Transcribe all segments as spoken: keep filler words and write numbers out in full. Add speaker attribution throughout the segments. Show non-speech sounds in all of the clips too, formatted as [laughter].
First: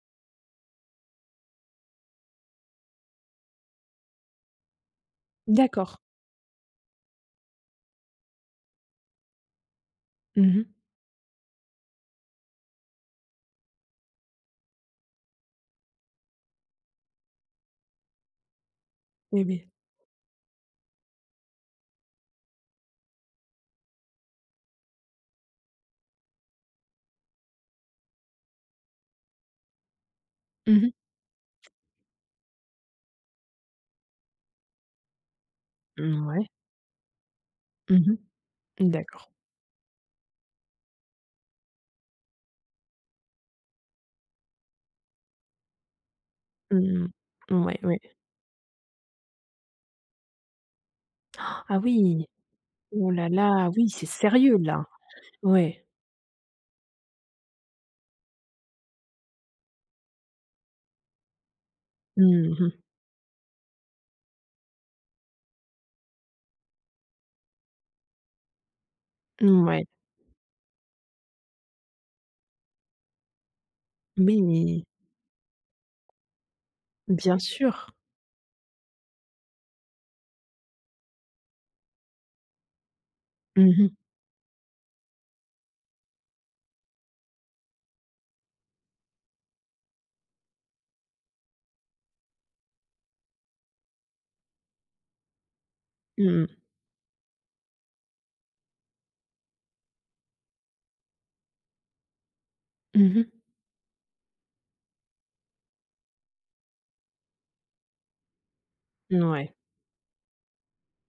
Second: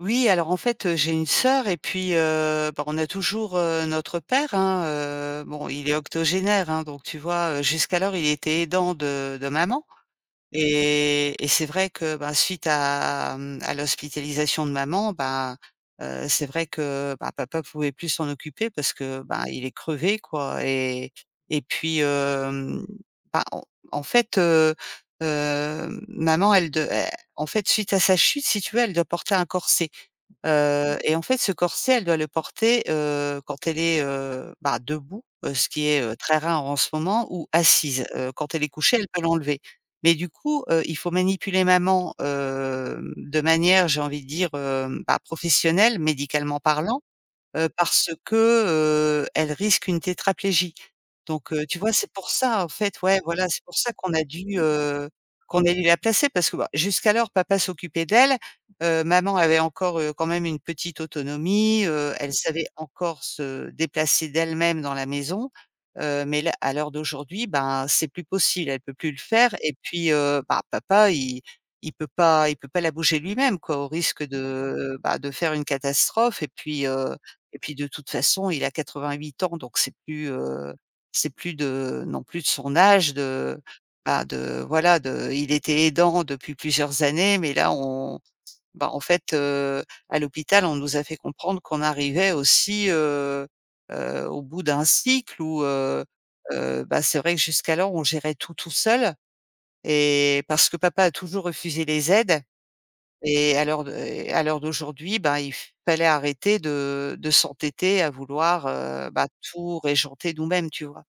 Speaker 1: Oui, alors, en fait, heu, j'ai une sœur et puis, heu, bah, on a toujours, heu, notre père, hein, heu, bon, il est
Speaker 2: D'accord.
Speaker 1: octogénaire, hein, donc, tu vois, heu, jusqu'alors, il était aidant de de maman.
Speaker 2: Mmh mh.
Speaker 1: Et et c'est vrai que, bah, suite à, mmh, à l'hospitalisation de maman, ben, heu, c'est vrai que, bah, papa pouvait plus s'en occuper parce que, bah,
Speaker 2: Eh
Speaker 1: il
Speaker 2: beh.
Speaker 1: est crevé, quoi. Et et puis, hem, bah, en en fait, heu, heu, maman, elle de elle en fait, suite à sa chute, si tu veux, elle doit porter un corset.
Speaker 2: Mmh mh.
Speaker 1: Heu, et en fait, ce corset, elle doit le porter, heu, quand elle est, heu, bah, debout, heu, ce qui est,
Speaker 2: Mmh,
Speaker 1: heu,
Speaker 2: n
Speaker 1: très
Speaker 2: ouais.
Speaker 1: rare en ce moment ou assise.
Speaker 2: Mmh
Speaker 1: Heu, quand elle est
Speaker 2: mh.
Speaker 1: couchée, elle peut
Speaker 2: D'accord.
Speaker 1: l'enlever. Mais du coup, heu, il faut manipuler maman, hem, de manière, j'ai envie de dire, heu, bah, professionnelle, médicalement parlant,
Speaker 2: Mmh,
Speaker 1: heu,
Speaker 2: moui, oui.
Speaker 1: parce que, heu, elle risque une tétraplégie. Donc heu,
Speaker 2: [gasps]
Speaker 1: tu
Speaker 2: Ah
Speaker 1: vois, c'est
Speaker 2: oui!
Speaker 1: pour ça, en fait,
Speaker 2: Oh
Speaker 1: ouais,
Speaker 2: là
Speaker 1: voilà, c'est
Speaker 2: là,
Speaker 1: pour
Speaker 2: oui,
Speaker 1: ça
Speaker 2: c'est
Speaker 1: qu'on a dû,
Speaker 2: sérieux là.
Speaker 1: heu, qu'on a
Speaker 2: Ouais.
Speaker 1: dû la placer. Parce que, ben, jusqu'alors, papa s'occupait d'elle. Heu, maman avait encore, heu, quand même une petite autonomie, heu, elle
Speaker 2: Mmh
Speaker 1: savait
Speaker 2: mh.
Speaker 1: encore se déplacer d'elle-même dans la maison. Heu, mais là, à l'heure d'aujourd'hui, ben, c'est plus possible, elle peut plus le faire et
Speaker 2: Mouais.
Speaker 1: puis, heu, bah, papa il il peut pas il peut pas la bouger lui-même quoi, au risque
Speaker 2: Oui mais
Speaker 1: de, bah, de faire une catastrophe. Et puis, heu,
Speaker 2: Bien
Speaker 1: et puis de
Speaker 2: sûr.
Speaker 1: toute façon, il a quatre-vingt-huit ans, donc c'est plus, heu, c'est plus de non plus de son âge de,
Speaker 2: Mmh mh.
Speaker 1: bah, de, voilà, de il était aidant depuis plusieurs années. Mais là, on bah, en fait, heu, à l'hôpital, on nous a fait comprendre qu'on arrivait aussi, heu, heu, au bout d'un cycle où, heu,
Speaker 2: Mmh.
Speaker 1: heu, bah, c'est vrai que jusqu'alors, on gérait tout, tout seul. Et parce que papa a toujours refusé les aides.
Speaker 2: Mmh mh.
Speaker 1: Et à l'heure d'au et à l'heure d'aujourd'hui, ben, il fallait arrêter de de s'entêter à vouloir, heu,
Speaker 2: N
Speaker 1: bah,
Speaker 2: ouais.
Speaker 1: tout régenter nous-mêmes, tu vois?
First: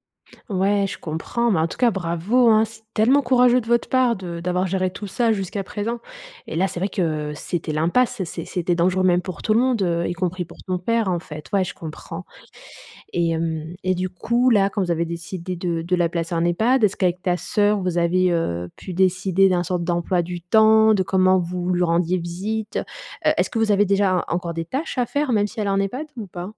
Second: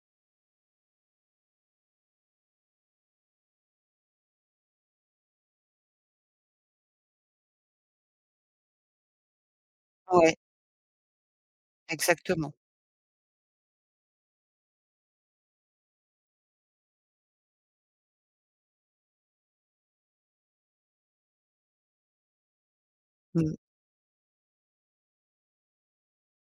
Speaker 2: Ouais, je comprends, mais en tout cas, bravo hein! C'est tellement courageux de votre part de d'avoir géré tout ça jusqu'à présent. Et là, c'est vrai que c'était l'impasse. C'est c'était dangereux, même pour tout le monde, heu, y
Speaker 1: Ouais.
Speaker 2: compris pour ton père, en fait. Ouais, je comprends
Speaker 1: Exactement.
Speaker 2: et hem et du coup, là, quand vous avez décidé de de la placer en EHPAD, est ce qu'avec ta sœur vous avez, heu, pu décider d'un sorte d'emploi du temps? De comment vous lui rendiez visite? Heu, est-ce
Speaker 1: Mmh.
Speaker 2: que vous avez déjà encore des tâches à faire, même si elle en EHPAD ou pas?